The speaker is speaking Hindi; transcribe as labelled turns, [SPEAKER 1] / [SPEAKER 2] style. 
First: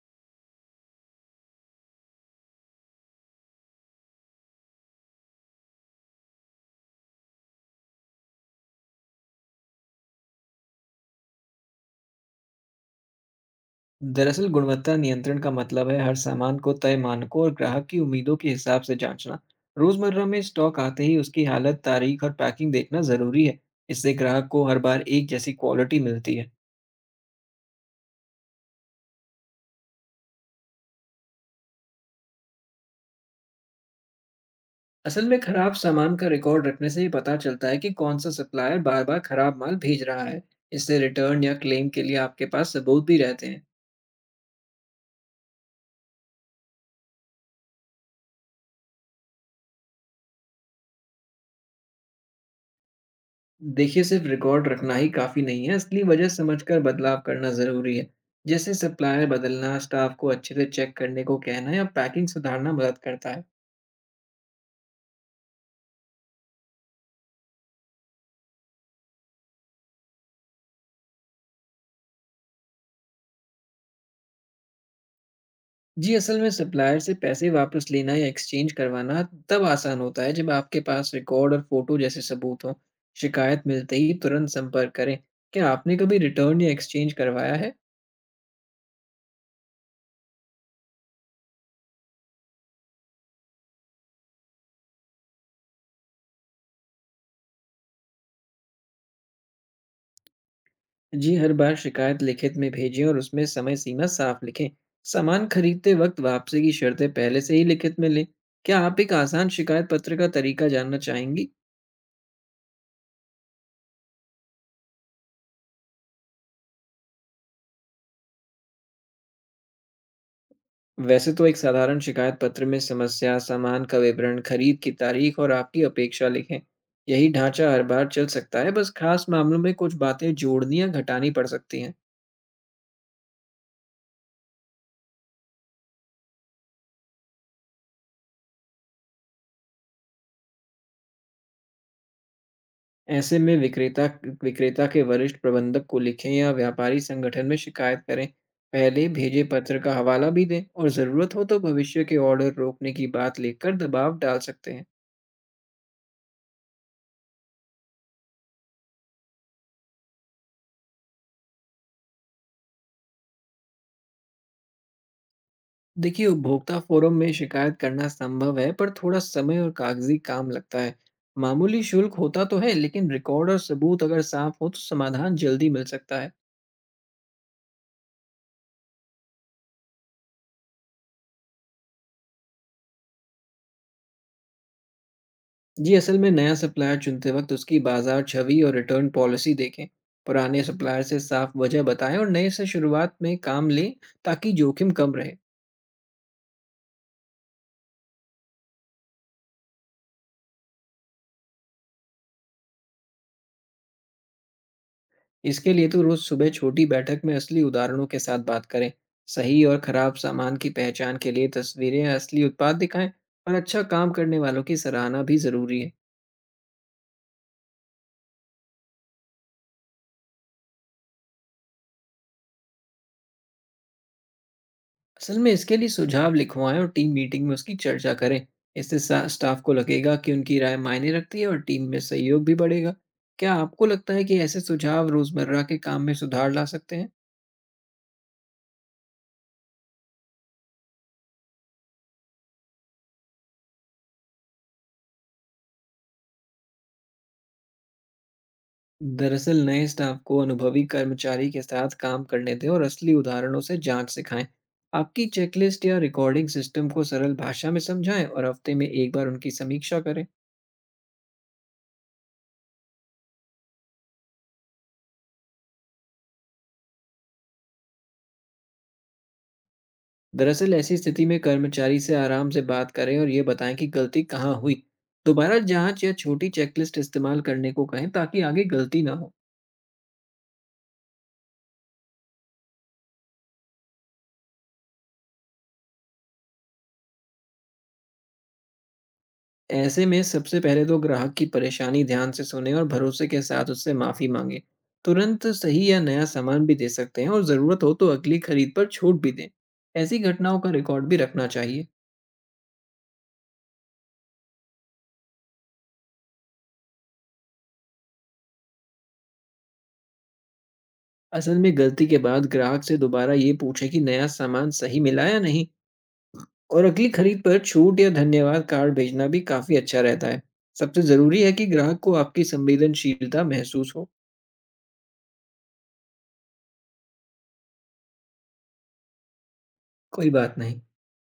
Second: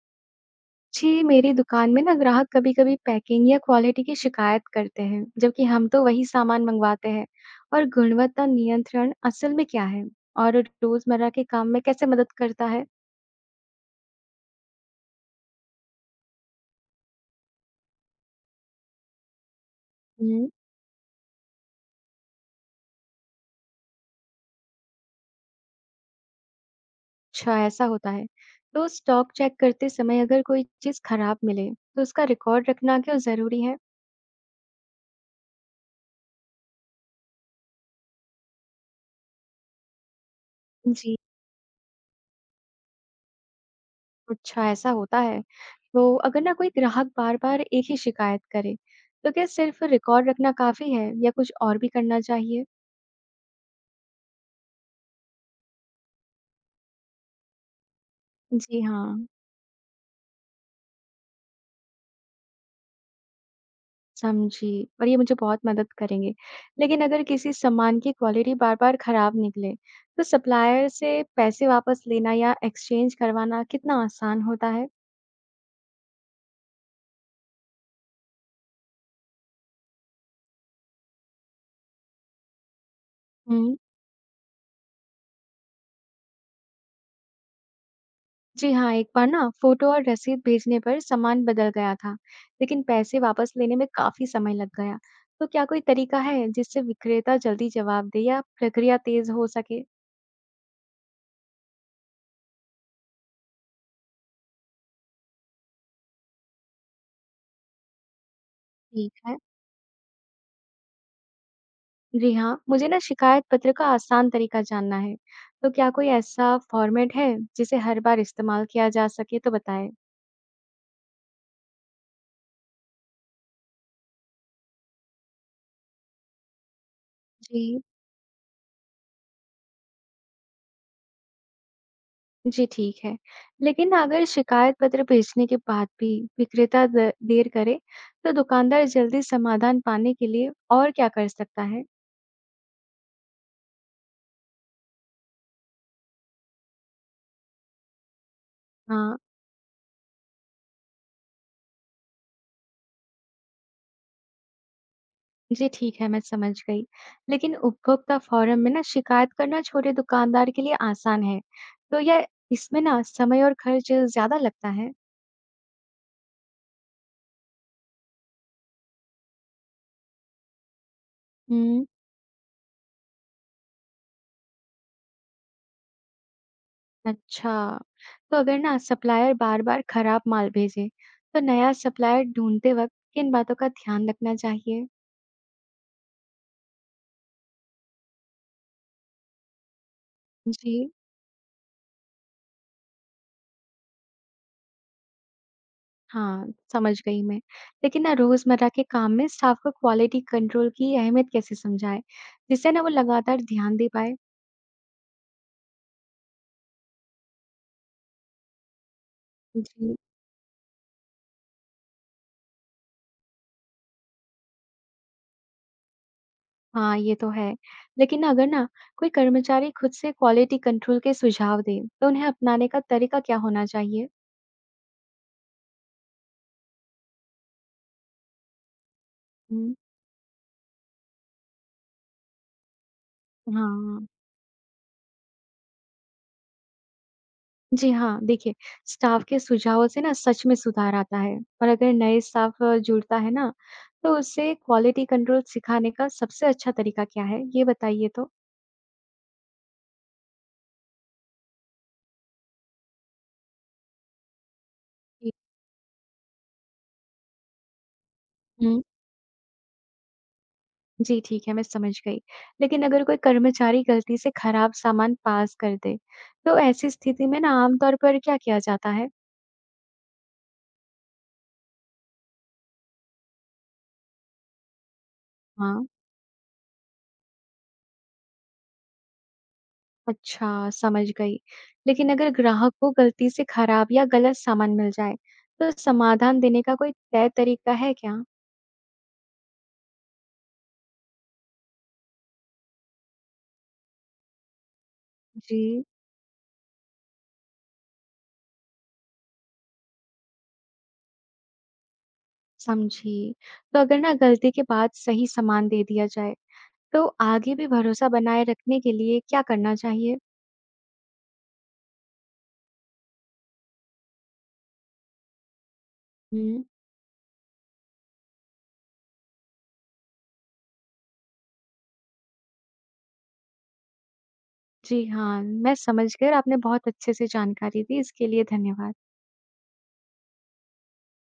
[SPEAKER 1] जी, मेरी दुकान में ना ग्राहक कभी-कभी पैकिंग या क्वालिटी की शिकायत करते हैं, जबकि हम तो वही सामान मंगवाते हैं। और गुणवत्ता नियंत्रण असल में क्या है और रोजमर्रा के काम में कैसे मदद करता है?
[SPEAKER 2] दरअसल गुणवत्ता नियंत्रण का मतलब है हर सामान को तय मानकों और ग्राहक की उम्मीदों के हिसाब से जांचना। रोजमर्रा में
[SPEAKER 1] हम्म।
[SPEAKER 2] स्टॉक आते ही उसकी हालत, तारीख और पैकिंग देखना जरूरी है। इससे ग्राहक को हर बार एक जैसी क्वालिटी मिलती है।
[SPEAKER 1] अच्छा, ऐसा होता है। तो स्टॉक चेक करते समय अगर कोई चीज खराब मिले, तो उसका रिकॉर्ड रखना क्यों जरूरी है?
[SPEAKER 2] असल में खराब सामान का रिकॉर्ड रखने से ही पता चलता है कि कौन सा सप्लायर बार बार खराब माल भेज रहा है। इससे
[SPEAKER 1] जी।
[SPEAKER 2] रिटर्न या क्लेम के लिए आपके पास सबूत भी रहते हैं।
[SPEAKER 1] अच्छा, ऐसा होता है। तो अगर ना कोई ग्राहक बार-बार एक ही शिकायत करे, तो क्या सिर्फ रिकॉर्ड रखना काफी है या कुछ और भी करना चाहिए?
[SPEAKER 2] देखिए, सिर्फ रिकॉर्ड रखना ही काफ़ी नहीं है, असली वजह समझकर बदलाव करना ज़रूरी है। जैसे
[SPEAKER 1] जी हाँ,
[SPEAKER 2] सप्लायर बदलना, स्टाफ को अच्छे से चेक करने को कहना या पैकिंग सुधारना मदद करता है।
[SPEAKER 1] समझी। और ये मुझे बहुत मदद करेंगे। लेकिन अगर किसी सामान की क्वालिटी बार-बार खराब निकले, तो सप्लायर से पैसे वापस लेना या एक्सचेंज करवाना कितना आसान होता है?
[SPEAKER 2] जी, असल में सप्लायर से पैसे वापस लेना या एक्सचेंज करवाना तब आसान होता है जब आपके पास रिकॉर्ड और फ़ोटो जैसे सबूत हों। शिकायत
[SPEAKER 1] हम्म।
[SPEAKER 2] मिलते ही तुरंत संपर्क करें। क्या आपने कभी रिटर्न या एक्सचेंज करवाया है?
[SPEAKER 1] जी हाँ, एक बार ना फोटो और रसीद भेजने पर सामान बदल गया था, लेकिन पैसे वापस लेने में काफी समय लग गया। तो क्या कोई तरीका है जिससे विक्रेता जल्दी जवाब दे या प्रक्रिया तेज हो सके?
[SPEAKER 2] जी, हर बार शिकायत लिखित में भेजें और उसमें समय सीमा साफ लिखें। सामान खरीदते वक्त वापसी की शर्तें पहले से ही लिखित में लें। क्या आप एक
[SPEAKER 1] ठीक है।
[SPEAKER 2] आसान शिकायत पत्र का तरीका जानना चाहेंगी?
[SPEAKER 1] जी हाँ, मुझे ना शिकायत पत्र का आसान तरीका जानना है। तो क्या कोई ऐसा फॉर्मेट है जिसे हर बार इस्तेमाल किया जा सके तो बताएं।
[SPEAKER 2] वैसे तो एक साधारण शिकायत पत्र में समस्या, सामान का विवरण, खरीद की तारीख और आपकी अपेक्षा लिखें। यही ढांचा
[SPEAKER 1] जी,
[SPEAKER 2] हर बार चल सकता है, बस खास मामलों में कुछ बातें जोड़नी या घटानी पड़ सकती हैं।
[SPEAKER 1] जी ठीक है। लेकिन अगर शिकायत पत्र भेजने के बाद भी विक्रेता देर करे, तो दुकानदार जल्दी समाधान पाने के लिए और क्या कर सकता है?
[SPEAKER 2] ऐसे में विक्रेता विक्रेता के वरिष्ठ प्रबंधक को लिखें या व्यापारी संगठन में शिकायत करें। पहले
[SPEAKER 1] हाँ,
[SPEAKER 2] भेजे पत्र का हवाला भी दें और ज़रूरत हो तो भविष्य के ऑर्डर रोकने की बात लेकर दबाव डाल सकते हैं।
[SPEAKER 1] जी ठीक है, मैं समझ गई। लेकिन उपभोक्ता फोरम में ना शिकायत करना छोटे दुकानदार के लिए आसान है। तो यह इसमें ना समय और खर्च ज्यादा लगता है।
[SPEAKER 2] देखिए, उपभोक्ता फोरम में शिकायत करना संभव है, पर थोड़ा समय और कागजी काम लगता है। मामूली
[SPEAKER 1] हम्म।
[SPEAKER 2] शुल्क होता तो है, लेकिन रिकॉर्ड और सबूत अगर साफ हो तो समाधान जल्दी मिल सकता है।
[SPEAKER 1] अच्छा, तो अगर ना सप्लायर बार-बार खराब माल भेजे, तो नया सप्लायर ढूंढते वक्त किन बातों का ध्यान रखना चाहिए?
[SPEAKER 2] जी, असल में नया सप्लायर चुनते वक्त उसकी बाज़ार छवि और रिटर्न पॉलिसी देखें। पुराने
[SPEAKER 1] जी
[SPEAKER 2] सप्लायर से साफ वजह बताएँ और नए से शुरुआत में काम लें ताकि जोखिम कम रहे।
[SPEAKER 1] हाँ, समझ गई मैं। लेकिन ना रोजमर्रा के काम में स्टाफ को क्वालिटी कंट्रोल की अहमियत कैसे समझाएं, जिससे ना वो लगातार ध्यान दे पाए?
[SPEAKER 2] इसके लिए तो रोज़ सुबह छोटी बैठक में असली उदाहरणों के साथ बात करें। सही और
[SPEAKER 1] जी
[SPEAKER 2] ख़राब सामान की पहचान के लिए तस्वीरें या असली उत्पाद दिखाएँ और अच्छा काम करने वालों की सराहना भी ज़रूरी है।
[SPEAKER 1] हाँ, ये तो है। लेकिन ना अगर ना कोई कर्मचारी खुद से क्वालिटी कंट्रोल के सुझाव दे, तो उन्हें अपनाने का तरीका क्या होना चाहिए?
[SPEAKER 2] असल में इसके लिए सुझाव लिखवाएं और टीम मीटिंग में उसकी चर्चा करें। इससे स्टाफ
[SPEAKER 1] हम्म।
[SPEAKER 2] को लगेगा कि उनकी राय मायने रखती है और टीम में सहयोग भी बढ़ेगा। क्या आपको
[SPEAKER 1] हाँ,
[SPEAKER 2] लगता है कि ऐसे सुझाव रोजमर्रा के काम में सुधार ला सकते हैं?
[SPEAKER 1] जी हाँ, देखिए, स्टाफ़ के सुझावों से ना सच में सुधार आता है। और अगर नए स्टाफ़ जुड़ता है ना, तो उससे क्वालिटी कंट्रोल सिखाने का सबसे अच्छा तरीका क्या है? ये बताइए तो?
[SPEAKER 2] दरअसल नए स्टाफ को अनुभवी कर्मचारी के साथ काम करने दें और असली उदाहरणों से जांच सिखाएं। आपकी
[SPEAKER 1] जी।
[SPEAKER 2] चेकलिस्ट या रिकॉर्डिंग सिस्टम को सरल भाषा में समझाएं और हफ्ते
[SPEAKER 1] हुँ।
[SPEAKER 2] में एक बार उनकी समीक्षा करें।
[SPEAKER 1] जी ठीक है, मैं समझ गई। लेकिन अगर कोई कर्मचारी गलती से खराब सामान पास कर दे, तो ऐसी स्थिति में ना आम तौर पर क्या किया जाता है?
[SPEAKER 2] दरअसल ऐसी स्थिति में कर्मचारी से आराम से बात करें और ये बताएं कि गलती कहाँ हुई। दोबारा
[SPEAKER 1] हाँ,
[SPEAKER 2] जांच या छोटी चेकलिस्ट इस्तेमाल करने को कहें ताकि आगे गलती ना हो।
[SPEAKER 1] अच्छा, समझ गई। लेकिन अगर ग्राहक को गलती से खराब या गलत सामान मिल जाए, तो समाधान देने का कोई तय तरीका है क्या?
[SPEAKER 2] ऐसे में सबसे पहले तो ग्राहक की परेशानी ध्यान से सुने और भरोसे के साथ उससे माफ़ी मांगे। तुरंत
[SPEAKER 1] जी।
[SPEAKER 2] सही या नया सामान भी दे सकते हैं और ज़रूरत हो तो अगली खरीद पर छूट भी दें। ऐसी घटनाओं का रिकॉर्ड भी रखना चाहिए।
[SPEAKER 1] समझी। तो अगर ना गलती के बाद सही सामान दे दिया जाए, तो आगे भी भरोसा बनाए रखने के लिए क्या करना चाहिए?
[SPEAKER 2] असल में गलती के बाद ग्राहक से दोबारा ये पूछें कि नया सामान सही मिला या नहीं।
[SPEAKER 1] हुँ।
[SPEAKER 2] और अगली खरीद पर छूट या धन्यवाद कार्ड भेजना भी काफी अच्छा रहता है। सबसे ज़रूरी है कि ग्राहक को आपकी संवेदनशीलता महसूस हो।
[SPEAKER 1] जी हाँ, मैं समझ गई और आपने बहुत अच्छे से जानकारी दी, इसके लिए धन्यवाद।
[SPEAKER 2] कोई बात नहीं।